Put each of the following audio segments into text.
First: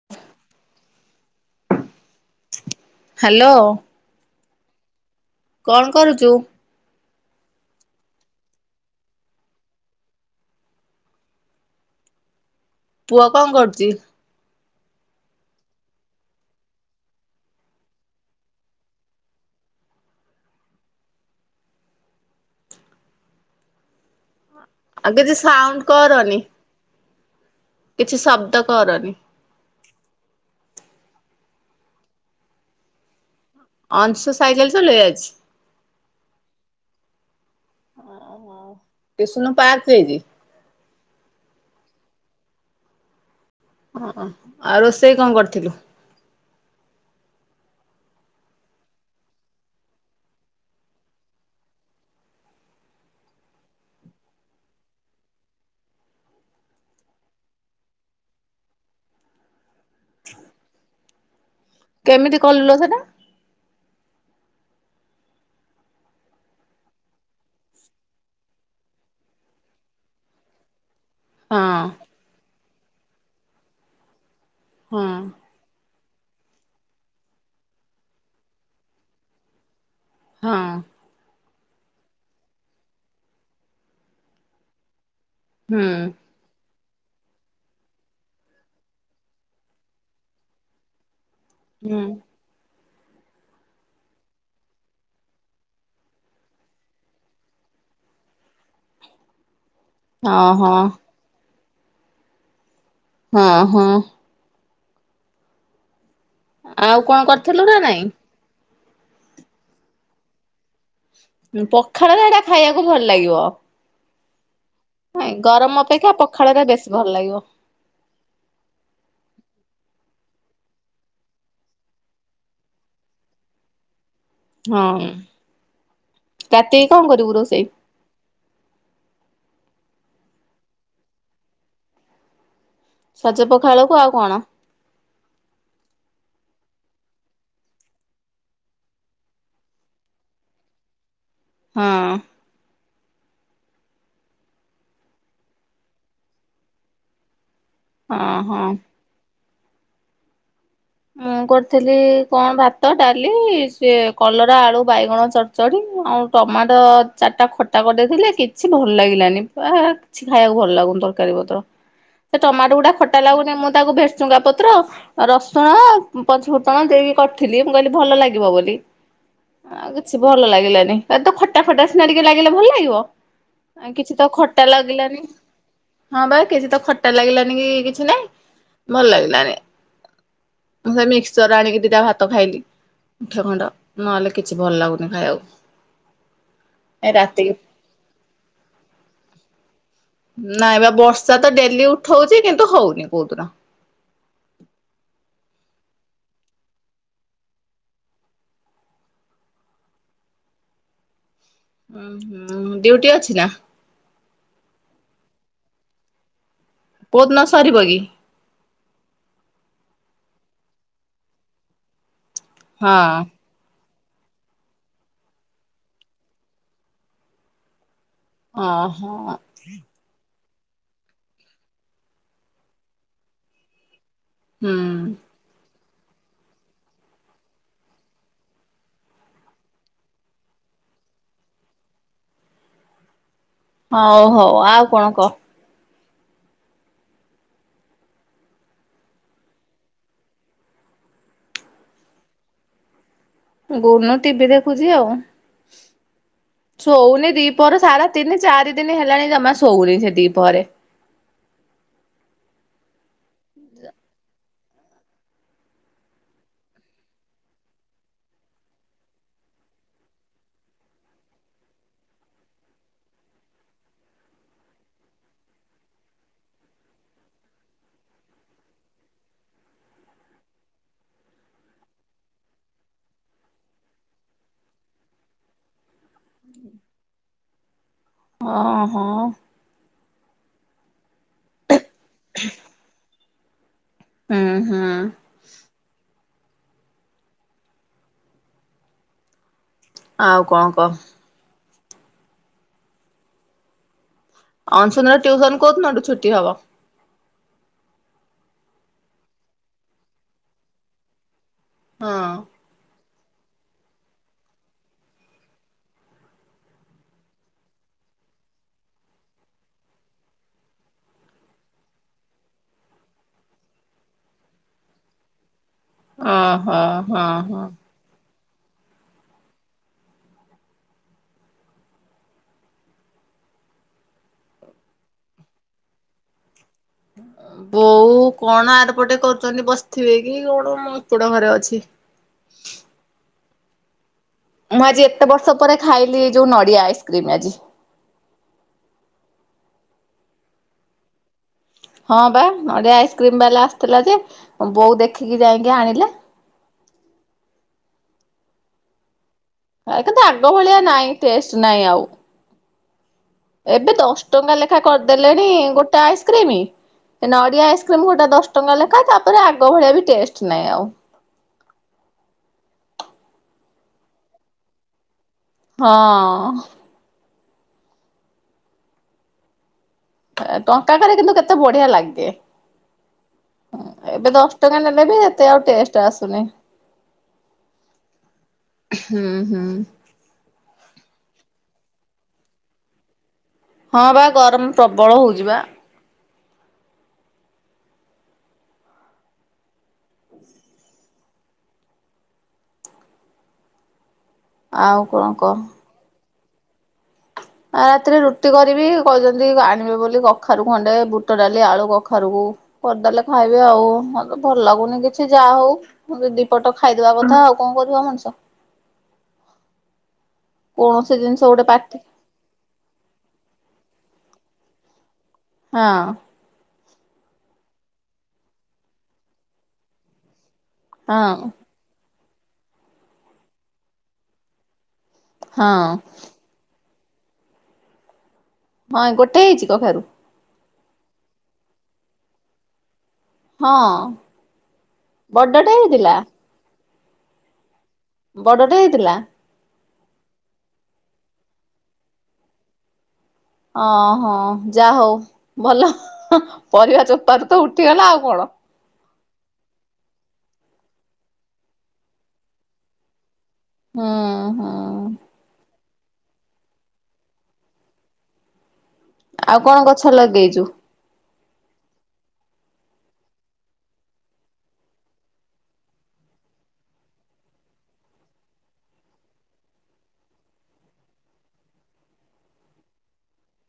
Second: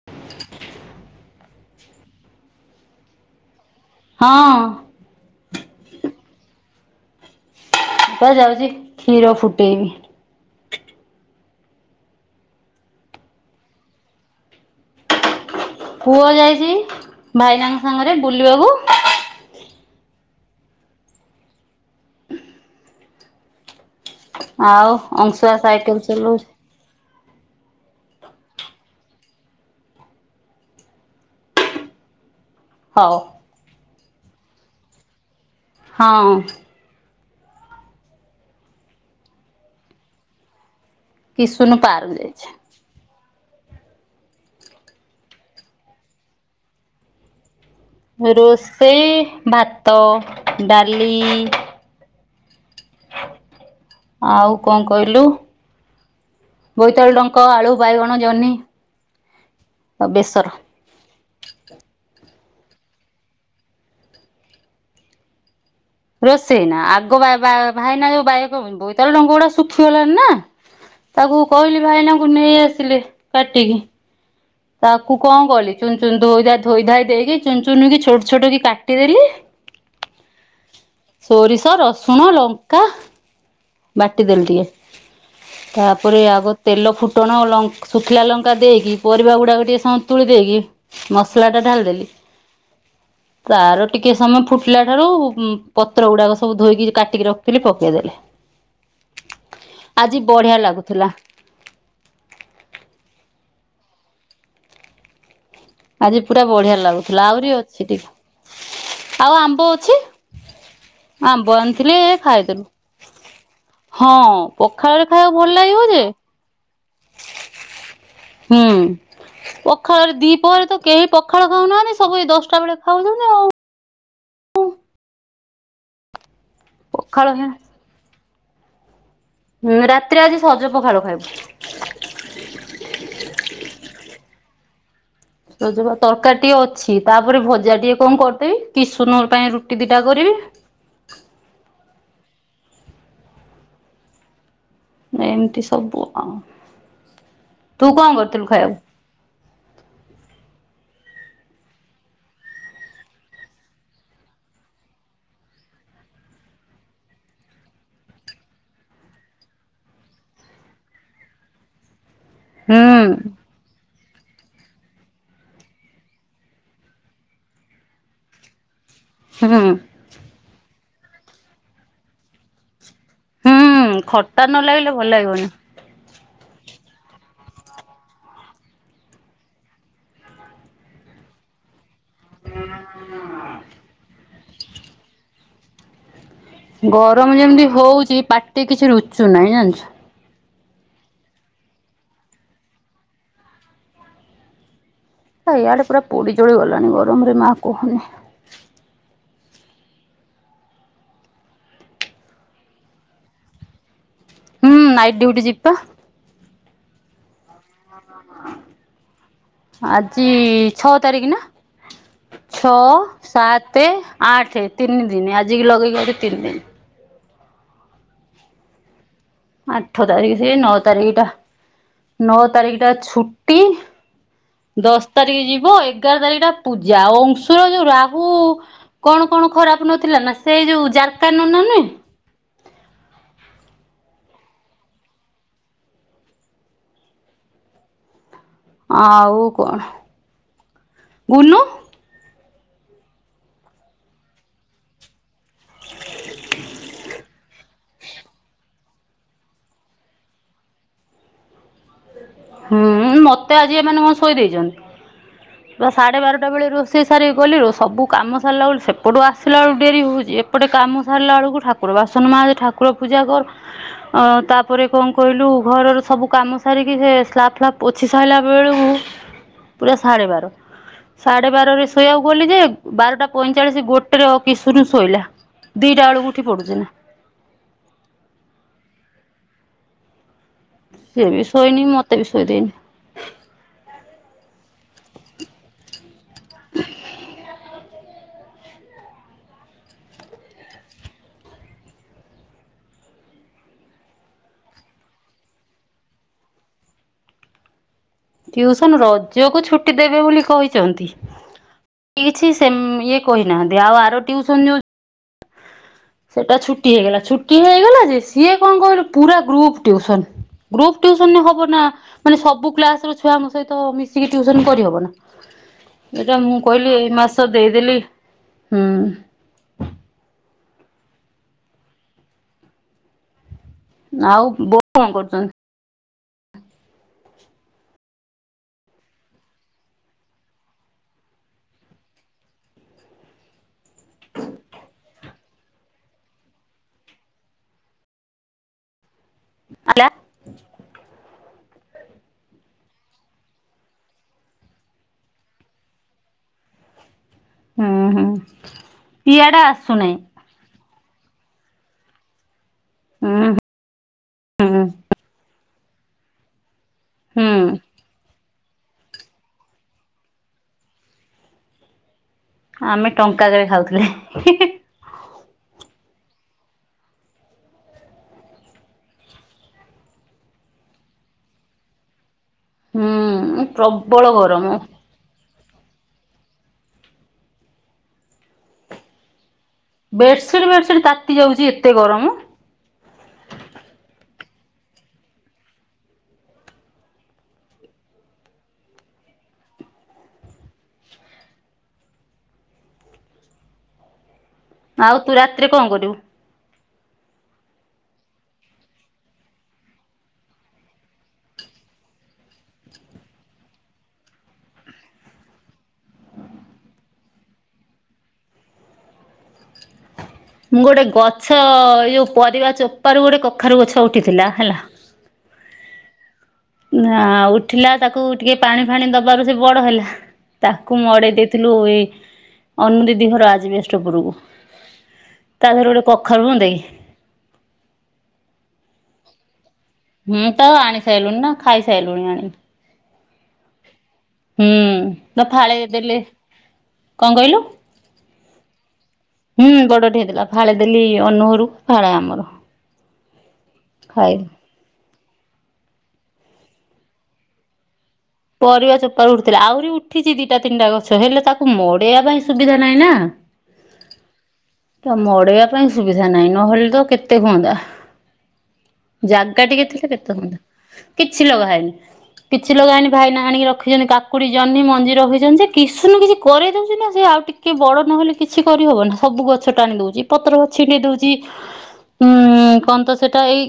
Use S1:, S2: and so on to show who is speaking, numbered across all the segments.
S1: [inaudible]
S2: Hello.
S1: ହଁ।
S2: କଣ କରୁଛୁ?
S1: ପା ଯାଉଛି ଖୀର ଫୁଟେଇବି।
S2: ପୁଅ କଣ କରୁଛି?
S1: ପୁଅ ଯାଇଛି ଭାଇନାଙ୍କ ସାଙ୍ଗରେ ବୁଲିବାକୁ। ଆଉ
S2: କିଛି
S1: ଅଂଶୁଆ
S2: ସାଉଣ୍ଡ
S1: ସାଇକେଲ
S2: କରନି
S1: ଚଲଉଛି?
S2: କିଛି ଶବ୍ଦ କର ନି?
S1: ହଉ।
S2: ଅଂଶୁ ସାଇକେଲ ଚଲେଇଯାଇଛି।
S1: ହଁ।
S2: ଏ ସୁନ ପାଚ ହେଇଛି।
S1: କିସୁନୁ ପାର୍କ ଯାଇଛି।
S2: ହଁ ଆଉ ରୋଷେଇ କଣ କରିଥିଲୁ?
S1: ରୋଷେଇ ଭାତ ଡାଲି। ଆଉ କଣ କହିଲୁ ବୋଇତାଳୁ ଡଙ୍କ ଆଳୁ ବାଇଗଣ ଜହ୍ନି ଆଉ ବେସର।
S2: କେମିତି କଲୁଲୋ ସେଟା।
S1: ରୋଷେଇ ନା ଆଗ ଭା -ଭା-ଭାଇନା ଯଉ ବାୟକ ହବନି ବୋଇତାଳୁ ଡଙ୍ଗ ଗୁଡା ଶୁଖିଗଲାଣି ନା। ତାକୁ
S2: ହଁ
S1: କହିଲି ଭାଇନାଙ୍କୁ ନେଇ ଆସ ଥିଲେ କାଟି କି।
S2: ହଁ
S1: ତାକୁ କଣ କଲି? ଚୁନ ଚୁନ ଧୋଇ ଧା ଧୋଇ ଧାଇ ଦେଇକି ଚୁନ ଚୁନ କି ଛୋଟ ଛୋଟ କି କାଟିଦେଲି।
S2: ହଁ।
S1: ସୋରିଷ ରସୁଣ ଲଙ୍କା ବାଟିଦେଲେ ଟିକେ।
S2: ହୁଁ
S1: ତାପରେ ଆଗ ତେଲ ଫୁଟଣ ଶୁଖିଲା ଲଙ୍କା ଦେଇକି ପରିବା ଗୁଡ଼ା କୁ ଟିକେ ସନ୍ତୁଳି ଦେଇକି ମସ ସଲା ଟା ଢାଳି
S2: ହୁଁ
S1: ଦେଲି ତାର ଟିକେ ସମୟ ଫୁଟିଲା ଠାରୁ ପତ୍ର ଗୁଡାକ ସବୁ ଧୋଇକି କାଟିକି ରଖିଥିଲି ପକେଇ ଦେଲି। ଆଜି ବଢିଆ
S2: ଓହୋ
S1: ଲାଗୁଥିଲା।
S2: ହଁ ହଁ।
S1: ଆଜି ପୁରା ବଢିଆ
S2: ଆଉ କଣ
S1: ଲାଗୁଥିଲା ଆହୁରି
S2: କରିଥିଲୁ ନା
S1: ଅଛି
S2: ନାଇଁ
S1: ଟିକେ ଆଉ ଆମ୍ବ ଅଛି। ଆମ୍ବ ଆଣିଥିଲି ଏ
S2: ପଖାଳରେ ଏଇଟା
S1: ଖାଇଦେଲୁ
S2: ଖାଇବାକୁ ଭଲ ଲାଗିବ
S1: ହଁ। ପଖାଳରେ
S2: ନାଇଁ
S1: ଖାଇବାକୁ ଭଲ
S2: ଗରମ
S1: ଲାଗିବ ଯେ
S2: ଅପେକ୍ଷା ପଖାଳରେ ବେଶୀ ଭଲ ଲାଗିବ
S1: ହୁଁ ପଖାଳରେ ଦି ଉପରେ ତ କେହି ପଖାଳ ଖାଉନାହାନ୍ତି ସବୁ ଦଶଟା ବେଳେ ଖାଉଛନ୍ତି ଆଉ।
S2: ହଁ। ରାତିରେ କଣ
S1: ପଖାଳ
S2: କରିବୁ
S1: ହିଁ
S2: ରୋଷେଇ?
S1: ହୁଁ ରାତିରେ ଆଜି ସଜ ପଖାଳ ଖାଇବୁ।
S2: ସଜ ପଖାଳକୁ ଆଉ କଣ?
S1: ସଜ ପଖାଳ ତରକାରୀ ଟିକେ ଅଛି ତାପରେ ଭଜା ଟିକେ କଣ କରିଦେବି କିଶନ ପାଇଁ ରୁଟି ଦିଟା କରିବି।
S2: ହଁ
S1: ଏମିତି ସବୁ ଆ ତୁ
S2: ହଁ
S1: କଣ କରଥିଲୁ
S2: ହଁ।
S1: ଖାଇବାକୁ?
S2: ମୁଁ କରିଥିଲି କଣ ଭାତ ଡାଲି ସେ କଲରା ଆଳୁ ବାଇଗଣ ଚଡଚଡି ଆଉ ଟମାଟୋ ଚାରିଟା ଖଟା କରିଦେଇଥିଲେ କିଛି ଭଲ ଲାଗିଲାନି କିଛି ଖାଇବାକୁ ଭଲ ଲାଗୁନି ତରକାରୀ ପତ୍ର। ସେ ଟମାଟୋ ଗୁଡା ଖଟା
S1: ହୁଁ
S2: ଲାଗୁନି ମୁଁ ତାକୁ ଭେସ୍ ଭୃସଙ୍ଗା ପତ୍ର ଆଉ ରସ୍ ସୁଣ ପଞ୍ଚୁ ଫୁଟଣ ଦେଇକି କରିଥିଲି ମୁଁ କହିଲି ଭଲ ଲାଗିବ ବୋଲି
S1: ହୁଁ।
S2: ଆ କିଛି ଭଲ ଲାଗିଲାନି। ଏ ତ ଖଟା ଖଟା ସିନା ଟିକେ ଲାଗିଲେ ଭଲ ଲାଗିବ।
S1: ହୁଁ
S2: ଆ କିଛି ତ
S1: ଖଟା ନ ଲାଗିଲେ ଭଲ
S2: ଲାଗିଲାନି
S1: ଲାଗିବନି।
S2: ହଁ ବା କିଛି ତ ଖଟା ଲାଗିଲାନି କି କିଛି ନାଇଁ ଭଲ ଲାଗିଲାନି। ମେ ମିକ୍ସଚର୍ ଆଣିକି ଦିଇଟା ଭାତ୍ ଭାତ ଖାଇଲି ମୁଠ ଖଣ୍ଡ ନହେଲେ କିଛି ଭଲ ଲାଗୁନି ଖାଇବାକୁ। ଏ
S1: ଗରମ
S2: ରାତିକି
S1: ଯେମିତି ହଉଛି ପାଟିକି କିଛି ରୁଚୁ ନାହିଁ ଜାଣିଛୁ।
S2: ନାଇଁ ବା ବର୍ଷା ତ ଡେଲି ଉଠଉଛି କିନ୍ତୁ ହଉନି କୋଉଦିନ।
S1: ଇଆଡେ ପୁରା ପୋଡି ଜଳି ଗଲାଣି ଗରମରେ ମା କୁହନି।
S2: ହଁ ଡିଉଟି ଅଛି ନା?
S1: ହୁଁ ନାଇଟ ଡ୍ୟୁଟି ଜିବିପା।
S2: ବହୁତ କସ ସରିବ କିି?
S1: ଆଜି ଛଅ ତାରିଖ ନା?
S2: ହଁ
S1: ଛଅ ସାତ ଆଠ ତିନି ଦିନ ଆଜିିକି ଲଗେଇକି ବଧେ ତିନି ଦିନ।
S2: ଓହୋ।
S1: ଆଠ ତାରିଖ। ସେ ନଅ ତାରିଖ ଟା ନଅ ତାରିଖ ଟା ଛୁଟି
S2: ହୁଁ।
S1: । ଦଶ ତାରିଖ ଯିବ। ଏ ଏଗାର ତାରିଖ ଟା ପୂଜା ଆଉ ଅଂଶୁର ଯୋଉ ରାହୁ କଣ କଣ ଖରାପ ନଥିଲା ନା ସେ ଯୋଉ ଜାରକା ନନା ନେ
S2: ହଉ ହଉ ଆଉ କଣ କହ।
S1: ଆଉ କଣ ଗୁନୁ
S2: ଗୁନୁ ଟିଭିି ଦେଖୁଛି ଆଉ ଶୋଉନି ଦିପହର ସାରା ତିନି ଚାରି ଦିନ ହେଲାଣି ଜମା ଶୋଉନି ସେ ଦିପହରେ।
S1: ହୁଁ ମତେ ଆଜି ଏମାନେେ କଣ ଶୋଇ ଦେଇେଇଛନ୍ତି ବା ସାଢେ ବାରଟା ବେଳେ ରୋଷେଇ ସାରିକି ଗଲି ସବୁ କାମ ସାରିଲା ବେଳ ସେପଟୁ ଆସିଲା ବେଳକୁ ଡେରି ହଉଛି ଏପଟେ କାମ ସାରିଲା ବେଳକୁ ଠାକୁର ବାସନ ମାଯେ ଠାକୁର ପୂଜା କର ତାପରେ କଣ କହିଲୁ ଘରର ସବୁ କାମ ସାରିକି ସେ ଫ୍ଲାପ ଫ୍ଲାପ ପଛି ସାରିଲା ବେଳକୁ ପୁରା ସାଢେ ବାର ସାଢେ ବାରରେ ଶୋଇବାକୁ ଗଲି ଯେ ବାରଟା ପଇଁଚାଳିଶ ଗୋଟେରେ କିଶୋର ଶୋଇଲା ଦିଟା ବେଳକୁ ଉଠି ପଡୁଛି ନା
S2: ହ ହୋ।
S1: ସିଏ ବି ଶୋଇନି ମତେ ବି ଶୋଇ ଦେଇନି।
S2: ହୁଁ ହୁଁ। ଆଉ କଣ କହ। ଅସୁନର ଟ୍ୟୁସନ କୋଉ ଦିନଠୁ ଛୁଟି ହବ?
S1: ଟିଉସନ ରଜକୁ ଛୁଟି ଦେବେ ବୋଲି କହିଛନ୍ତି।
S2: ହଁ।
S1: କିଛି ଶେମ ଇଏ କୋଇ ନାହାନ୍ତିି ଆଉ ଆର ଟ୍ୟୁସନ ଯ ସେଟା ଛୁଟି ହେଇଗଲା ଛୁଟି ହେଇଗଲା ଯେ ସିଏ କଣ କହିଲୁ ପୁରା ଗ୍ରୁପ୍ ଟିଉସନ ଗ୍ରୁପ୍ ଟିଉସନ ରେ ହବ ନା ମାନେ ସବୁ କ୍ଲାସ ର ଛୁଆଙ୍କ ସହିତ ମିଶିକି ଟିଉସନ କରିହବ ନା ଏଇଟା ମୁଁ
S2: ଓହୋ
S1: କହିଲି ଏଇ
S2: ହଁ
S1: ମାସ
S2: ହଁ।
S1: ଦେଇଦେଲି। ହୁଁ ଆଉ ବୋଉ କଣ କରୁଛନ୍ତି?
S2: ବୋଉ କଣ ଆରପଟେ କରୁଛନ୍ତି ବସିଥିବେ କି କଣ ମୋ ଏପଟ ଘରେ ଅଛି। ମୁଁ ଆଜି ଏତେ ବର୍ଷ ପରେ ଖାଇଲି ଯୋଉ ନଡିଆ ଆଇସ୍କ୍ରିମ ଆଜି।
S1: ହେଲା।
S2: ହଁ ବା ନଡ଼ିଆ ଆଇସ୍କ୍ରିମ ବାଲା ଆସିଥିଲା ଯେ ବୋଉ ଦେଖିକି ଯାଇକି ଆଣିଲେ।
S1: ହୁଁ ହୁଁ ପିଆଡା
S2: ଏ
S1: ଆସୁନାହିଁ
S2: କିନ୍ତୁ ଆଗ ଭଳିଆ ନାଇଁ। ଟେଷ୍ଟ ନାହିଁ ଆଉ।
S1: ହୁଁ
S2: ଏବେ ଦଶ ଟଙ୍କା ଲେଖା
S1: ହୁଁ।
S2: କରିଦେଲେଣି। ଗୋଟେ ଆଇସ୍କ୍ରିମ। ନଡ଼ିଆ
S1: ହୁଁ
S2: ଆଇସ୍କ୍ରିମ ଗୋଟା ଦଶ ଟଙ୍କା ଲେଖାଏ ତାପରେ ଆଗ ଭଳିଆ ବି ଟେଷ୍ଟ ନାହିଁ ଆଉ
S1: ଆମେ ଟଙ୍କାକରେ ଖାଉଥିଲେ
S2: ହଁ ଟଙ୍କା କରେ କିନ୍ତୁ କେତେ ବଢିଆ ଲାଗେ
S1: ହୁଁ
S2: ଏବେ
S1: ପ୍ରବଳ
S2: ଦଶ
S1: ଗରମ
S2: ଟଙ୍କା ନେଲେ ବି ଏତେ ଆଉ ଟେଷ୍ଟ ଆସୁନି ହୁଁ ହୁଁ
S1: ବେଡସିଟ ବେଡସିଟ ତାତି ଯାଉଛି ଏତେ ଗରମ
S2: ହଁ ବା ଗରମ ପ୍ରବଳ ହଉଛି ବା
S1: ଆଉ
S2: କଣ
S1: ତୁ
S2: କହ?
S1: ରାତିରେ କଣ କରିବୁ?
S2: ଆ ରାତିରେ ରୁଟି କରିବି କହିଛନ୍ତି ଆଣିବେ ବୋଲି କଖାରୁ ଖଣ୍ଡେ ବୁଟ ଡାଲି ଆଳୁ କଖାରୁକୁ। କରିଦେଲେ ଖାଇବେ ଆଉ। ହଁ ତ ଭଲ ଲାଗୁନି କିଛି ଯାହା ହଉ ଦିପଟ ଖାଇଦବା କଥା ଆଉ କଣ କର ମଣିଷ
S1: ମୁଁ ଗୋଟେ
S2: କୌଣସି ଜିନିଷ
S1: ଗଛ
S2: ଗୋଟେ ପାଟି
S1: ଯୋଉ ପରିବା ଚୋପାରୁ ଗୋଟେ କଖାରୁ ଗଛ ଉଠିଥିଲା ହେଲା
S2: ହଁ
S1: ନା ଉଠିଲା ତାକୁ ଟିକେ ପାଣି ଫାଣି ଦବାରୁ ସେ ବଡ ହେଲା ତାକୁ ମଡେଇ
S2: ହଁ
S1: ଦେଇଥିଲୁ ଅନନୁ ଦିଦି ହ ରାଜ ବ୍ୟଷ୍ଟପୁରକୁ ତା
S2: ହଁ
S1: ଫରେ ଓଟେ କୋଖର ବି ହୁନ୍ଦ
S2: ହଁ ଗୋଟେ ହେଇଛି, ତ ଖାରୁ
S1: ହୁଁ ତ ଆଣି ସାରିଲୁଣି ନା ଖାଇ ସାରିଲୁଣି ଆଣି
S2: ହଁ
S1: ହୁଁ ନା
S2: ବଡଟେ
S1: ଫଳେ
S2: ହେଇଥିଲା
S1: ଯଦଲେ କଣ କହିଲୁ
S2: ବଡ଼ଟେ ହେଇଥିଲା
S1: ହୁଁ ବଡଟେ ହେଇଲା ଫାଳି ଦେଲି ଅନୁହରୁ ଫାଳ ଆମର
S2: ଅ ହଁ
S1: ଖାଇଲୁ।
S2: ଯା ହଉ ଭଲ ପରିବା ଚୋପାରୁ ତ ଉଠିଗଲା ଆଉ କଣ।
S1: ପରିବା ସ ଉଠିଥିଲା ଆହୁରି ଉଠିଛି ଦିଟା ତିନିଟା ଗଛ ହେଲେ ତାକୁ ମଡେଇବା ପାଇଁ ସୁବିଧା ନାହିଁ ନା
S2: ହଁ ହଁ
S1: ତା ପାଇଁ ସୁବିଧା ନାହିଁ ନହେଲେ ତ କେତେ ହୁଅନ୍ଦତା
S2: ଆଉ
S1: ଜାଗା
S2: କଣ
S1: ଟିକେ
S2: ଗଛ
S1: ଥିଲା କେତେ ହୁଅନ୍ତା
S2: ଲଗେଇଛୁ?
S1: କିଛି ଲଗା ହେଇନି କିଛି ଲଗା ହେଇନି ଭାଇନା ଆଣିକି ରଖିଛନ୍ତି କାକୁଡି ଜହ୍ନି ମଞ୍ଜି ରଖିଛନ୍ତି ଯେ କିଛିନୁ କିଛି କରି ଦଉଛି ନା ସେ ଆଉ ଟିକେ ବଡ ନହେଲେ କିଛି କରିହବ ନା ସବୁ ଗଛ ଟା ଆଣି ଦଉଛି ପତ୍ର ଗ ଛିଟେଇ ଦଉଛି ଉଁ କହ ତ ସେଟା ଏଇ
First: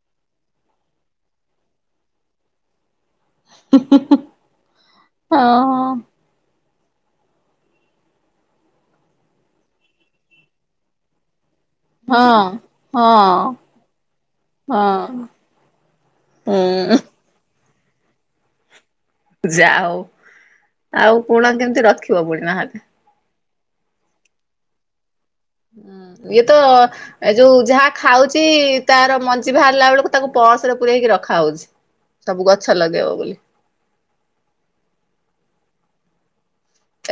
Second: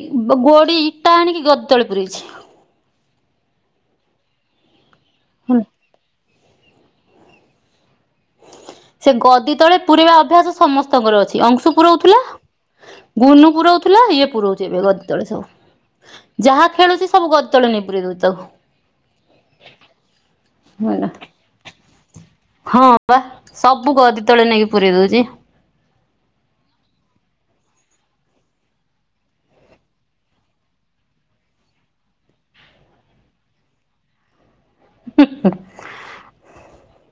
S1: ଗୋଡି ଇଟା ଆଣିକି ଗଦଳ ପରେଛି
S2: [unintelligible] ହଁ
S1: ହେଲା
S2: ହଁ।
S1: ସେ ଗଦି ତଳେ ପୁରେଇବା ଅଭ୍ୟାସ ସମସ୍ତଙ୍କର ଅଛି। ଅଂଶୁ ପୁରୋଉଥିଲା
S2: ହଁ ହଁ
S1: ଗୁନୁ ପୁରଉଥିଲା ଇଏ ପୁରୋଉଛି ଏବେ
S2: ହଁ
S1: ଗଦି ତଳେ ସବୁ ଯାହା
S2: ହୁଁ।
S1: ଖେଳୁଛି ସବୁ ଗ ତୁ ନି ପୁୁରେଇ ଦଉଚି ତକୁ
S2: ଯା ହଉ
S1: ହେଲା
S2: ଆଉ କୁଣ କେମିତି ରଖିବ ପୁଣି ନହେଲେ।
S1: ହଁ ବା ସବୁ କଦି ତଳେ ନେଇକି ପୁରେଇ ଦଉଛି
S2: ହୁଁ ଇଏ ତ ଏ ଯୋଉ ଯାହା ଖାଉଛି ତାର ମଞ୍ଜି ବାହାରିଲା ବେଳକୁ ତାକୁ ପରସରେ ପୁରେଇକି ରଖା ହଉଛି ସବୁ ଗଛ ଲଗେଇବ ବୋଲି।
S1: ହୁଁ ହୁଁ ।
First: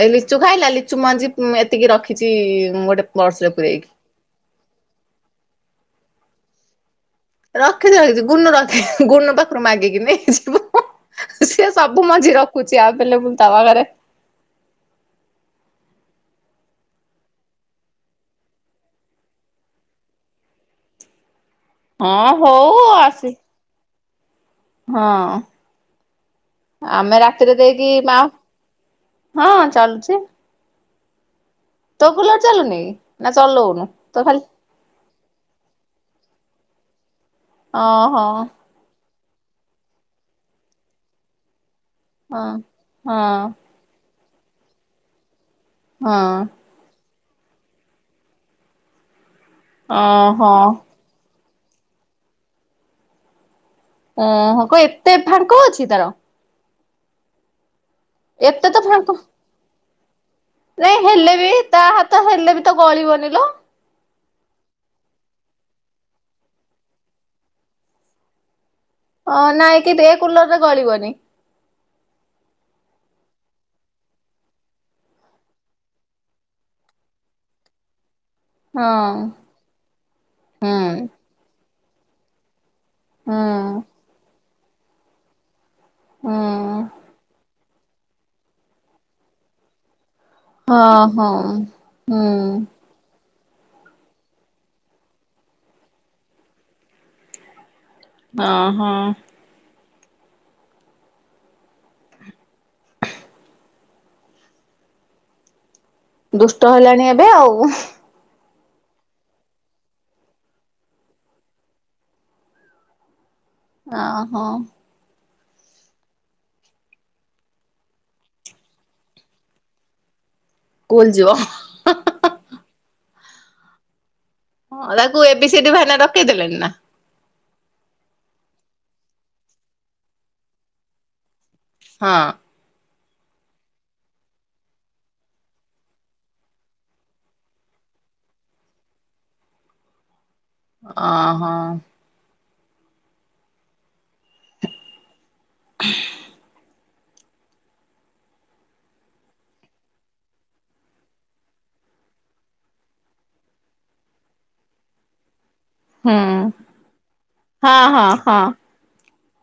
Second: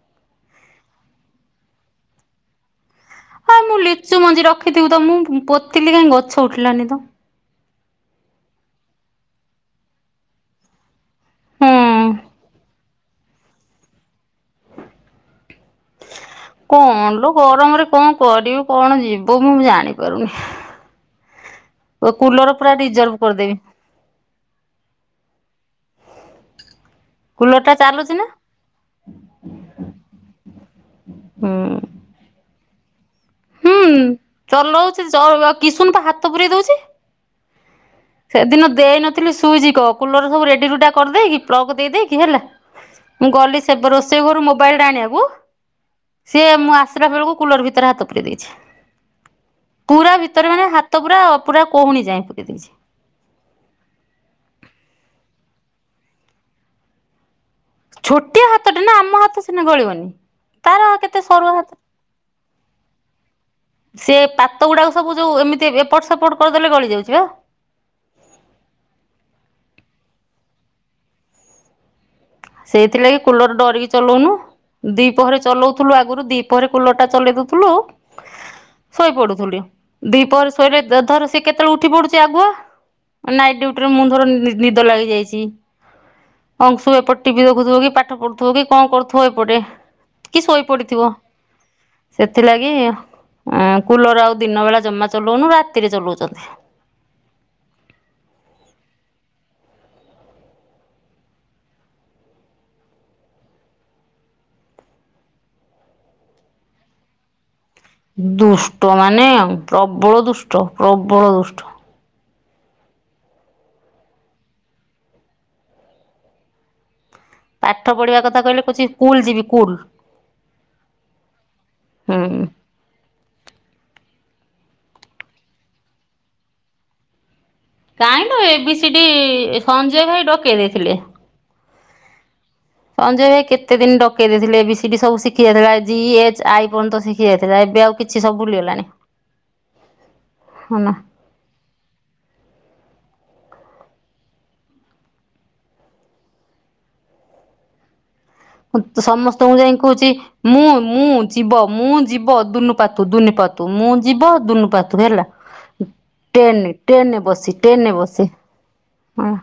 S2: ଏଇ ଲିଚୁ ଖାଇଲା ଲିଚୁ ମଞ୍ଜି ଏତିକି ରଖିଛି ଗୋଟେ ପର୍ସ ରେ
S1: ହଁ ମୁଁ
S2: ପୂରେଇକି।
S1: ଲିଚୁ ମଞ୍ଜି ରଖିଥିବୁ ତ ମୁଁ ପୋତିଲିି କାଇଁ ଗ ଗଛ ଉଠିଲାନି ତ
S2: ରଖିଛି ରଖିଛି ଗୁନୁ ରଖି ଗୁନୁ ପାଖରୁ ମାଗିକି ନେଇଯିବୁ। ସିଏ ସବୁ
S1: ହୁଁ।
S2: ମଞ୍ଜି ରଖୁଛି ଆଭେଲେବୁଲ। ତବା ଘରେ
S1: କଣ ଲୋ ଗରମରେ କଣ କରିବୁ କଣ ଯିବୁ ମୁଁ ଜାଣିପାରୁନି ।
S2: ହଁ
S1: କୁଲର ପୁରା
S2: ହଉ
S1: ରିଜର୍ଭ
S2: ଆସି
S1: କରିଦେବି।
S2: ହଁ। [inaudible] ଆମେ ରାତିରେ
S1: କୁଲର ଟା
S2: ଦେଇକି
S1: ଚାଲୁଛି
S2: ମା
S1: ନା
S2: [inaudible] ହଁ ଚାଲୁଛି ।
S1: ହଁ।
S2: ତୋ କୁଲର ଚାଲୁନି କି? ନା
S1: ହୁଁ
S2: ଚଲଉନୁ ତୋ ଖାଲି
S1: ଚଲଉଛି ଚଳିବ କିଶୁନ ପା ହାତ ପୂରେଇ ଦଉଛି ।
S2: ଓହୋ।
S1: ଦେଇ ନଥିଲି ସୁଇଚ୍ କ କୁଲର ସବୁ ରେଡି ରୁଡା କରିଦେଇକି ପ୍ଲଗ୍ ଦେଇ ଦେଇକି ହେଲା
S2: ହଁ। ହଁ
S1: ମୁଁ ଗଲି ସେ ରୋଷେ ସେ ଘରୁ ମୋବାଇଲ ଟା ଆଣିବାକୁ
S2: ହଁ
S1: ସିଏ ମୁଁ ଆସିଲା ବେଳକୁ କୁଲର୍ ଭିତରେ ହାତ ପୂରେଇ ଦିଏ। [inaudible] ପୁରା ଭିତରେ
S2: ଓହୋ।
S1: ମାନେ ହାତ ପୁରା ପୁରା କହୁଣୀ ଯାଏ ପୂରେଇ ଦେଇଛି। [inaudible]
S2: ଓହୋ କଣ ଏତେ ଫାଙ୍କ ଅଛି ତାର?
S1: ଛୋଟିଆ
S2: ଏତେ
S1: ହାତଟେ
S2: ତ
S1: ନା
S2: ଫାଙ୍କ
S1: ଆମ ହାତ ସିନା ଗଳିବନି ହଁ।
S2: ନାଇଁ ହେଲେ ବି ତା ହାତ ହେଲେ ବି ତ ଗଳିବନି ଲୋ
S1: ସେ ପାତ ଗୁଡାକ ସବୁ ଯୋଉ ଏମିତି ଏପଟ ସେପଟ କରିଦେଲେ ଗଳି ଯାଉଛି ବା
S2: ଅଁ ନାଇଁ କି ଏ କୁଲରରେ ଗଳିବନି
S1: ସେଇଥିଲାଗି କୁଲର ଡରିକି ଚଲଉନୁ ଦ୍ୱିପହରେ ଚଲଉଥିଲୁ ଆଗରୁ ଦ୍ୱିପହରେ କୁଲର ଟା ଚଲେଇ ଦଉଥିଲୁ ଆଉ
S2: ହଁ।
S1: ଶୋଇପଡୁଥିଲୁ ଟିକେ ଦ୍ବିପହରରେ
S2: ହୁଁ
S1: ଶୋଇଲେ ଧର ସେ କେତେ କେତେବେଳେ ଉଠି ପଡୁଛି ଆଗୁଆ
S2: ହୁଁ
S1: ନାଇଟ ଡ୍ୟୁଟି ରେ ମୁଁ ଧର ନିଦ ଲାଗି ଯାଇଛି
S2: ହୁଁ
S1: ଅଂଶୁ ଏପଟ ଦେଖୁଥିବ କି ପାଠ ପଢୁଥିବ କି କଣ କରୁଥିବ ଏପଟେ କି ଶୋଇ
S2: ହଁ
S1: ପଡିଥିବ
S2: ହଁ ହୁଁ।
S1: ଆ କୁଲର ଆଉ ଦିନ ବେଳା ଜମା ଚଲାଉନୁ ରାତିରେ ଚଲଉଛନ୍ତି
S2: ହ ହୋ ଦୁଷ୍ଟ ହେଲାଣି ଏବେ ଆଉ
S1: ଦୁଷ୍ଟ ମାନେ ପ୍ରବଳ ଦୁଷ୍ଟ ପ୍ରବଳ ଦୁଷ୍ଟ
S2: ଓ ହୋ।
S1: ପାଠ ପଢିବା କଥା କହିଲେ କହୁଛି କୁଲ ଯିବି କୁଲ।
S2: କୁଲ ଯିବ ହଁ ହଁ
S1: ହୁଁ।
S2: ହଁ ହଁ ତାକୁ ଏବି ସିଡି ଭାଇନା ଡକେଇ ଦେଲେଣି ନା
S1: କାହିଁ ନା A B C D Sanjay ଭାଇ ଡକେଇ ଦେଇଥିଲେ
S2: ହଁ
S1: ସଞ୍ଜୟ ଭାଇ କେତେ ଦିନ ଡକେଇ ଦେଇଥିଲେ ବି ସିଡି ସବୁ ଶିଖି ଯାଇଥିଲା ଜି ଏଚ ଆଇ ପର୍ଯ୍ୟନ୍ତ ଶିଖି ଯାଇଥିଲା ଏବେ ଆଉ କିଛି ସବୁ ଭୁଲିଗଲାଣିି।
S2: ଅ ହୋ।
S1: ସମସ୍ତଙ୍କୁ ଯାଇ କହୁଛି ମୁଁ ମୁଁ ଯିବ ମୁଁ ଯିବ ଦୁନୁ ପାତୁ ଦୁନନୁ ପାତୁ ମୁଁ ଯିବ ଦୁନୁପାତୁ ହେଲା।
S2: ହୁଁ
S1: ଟ୍ରେନ ଟ୍ରେନରେ ବସି
S2: ହଁ
S1: ଟ୍ରେନେ
S2: ହଁ
S1: ବସି।
S2: ହଁ।
S1: ହଁ।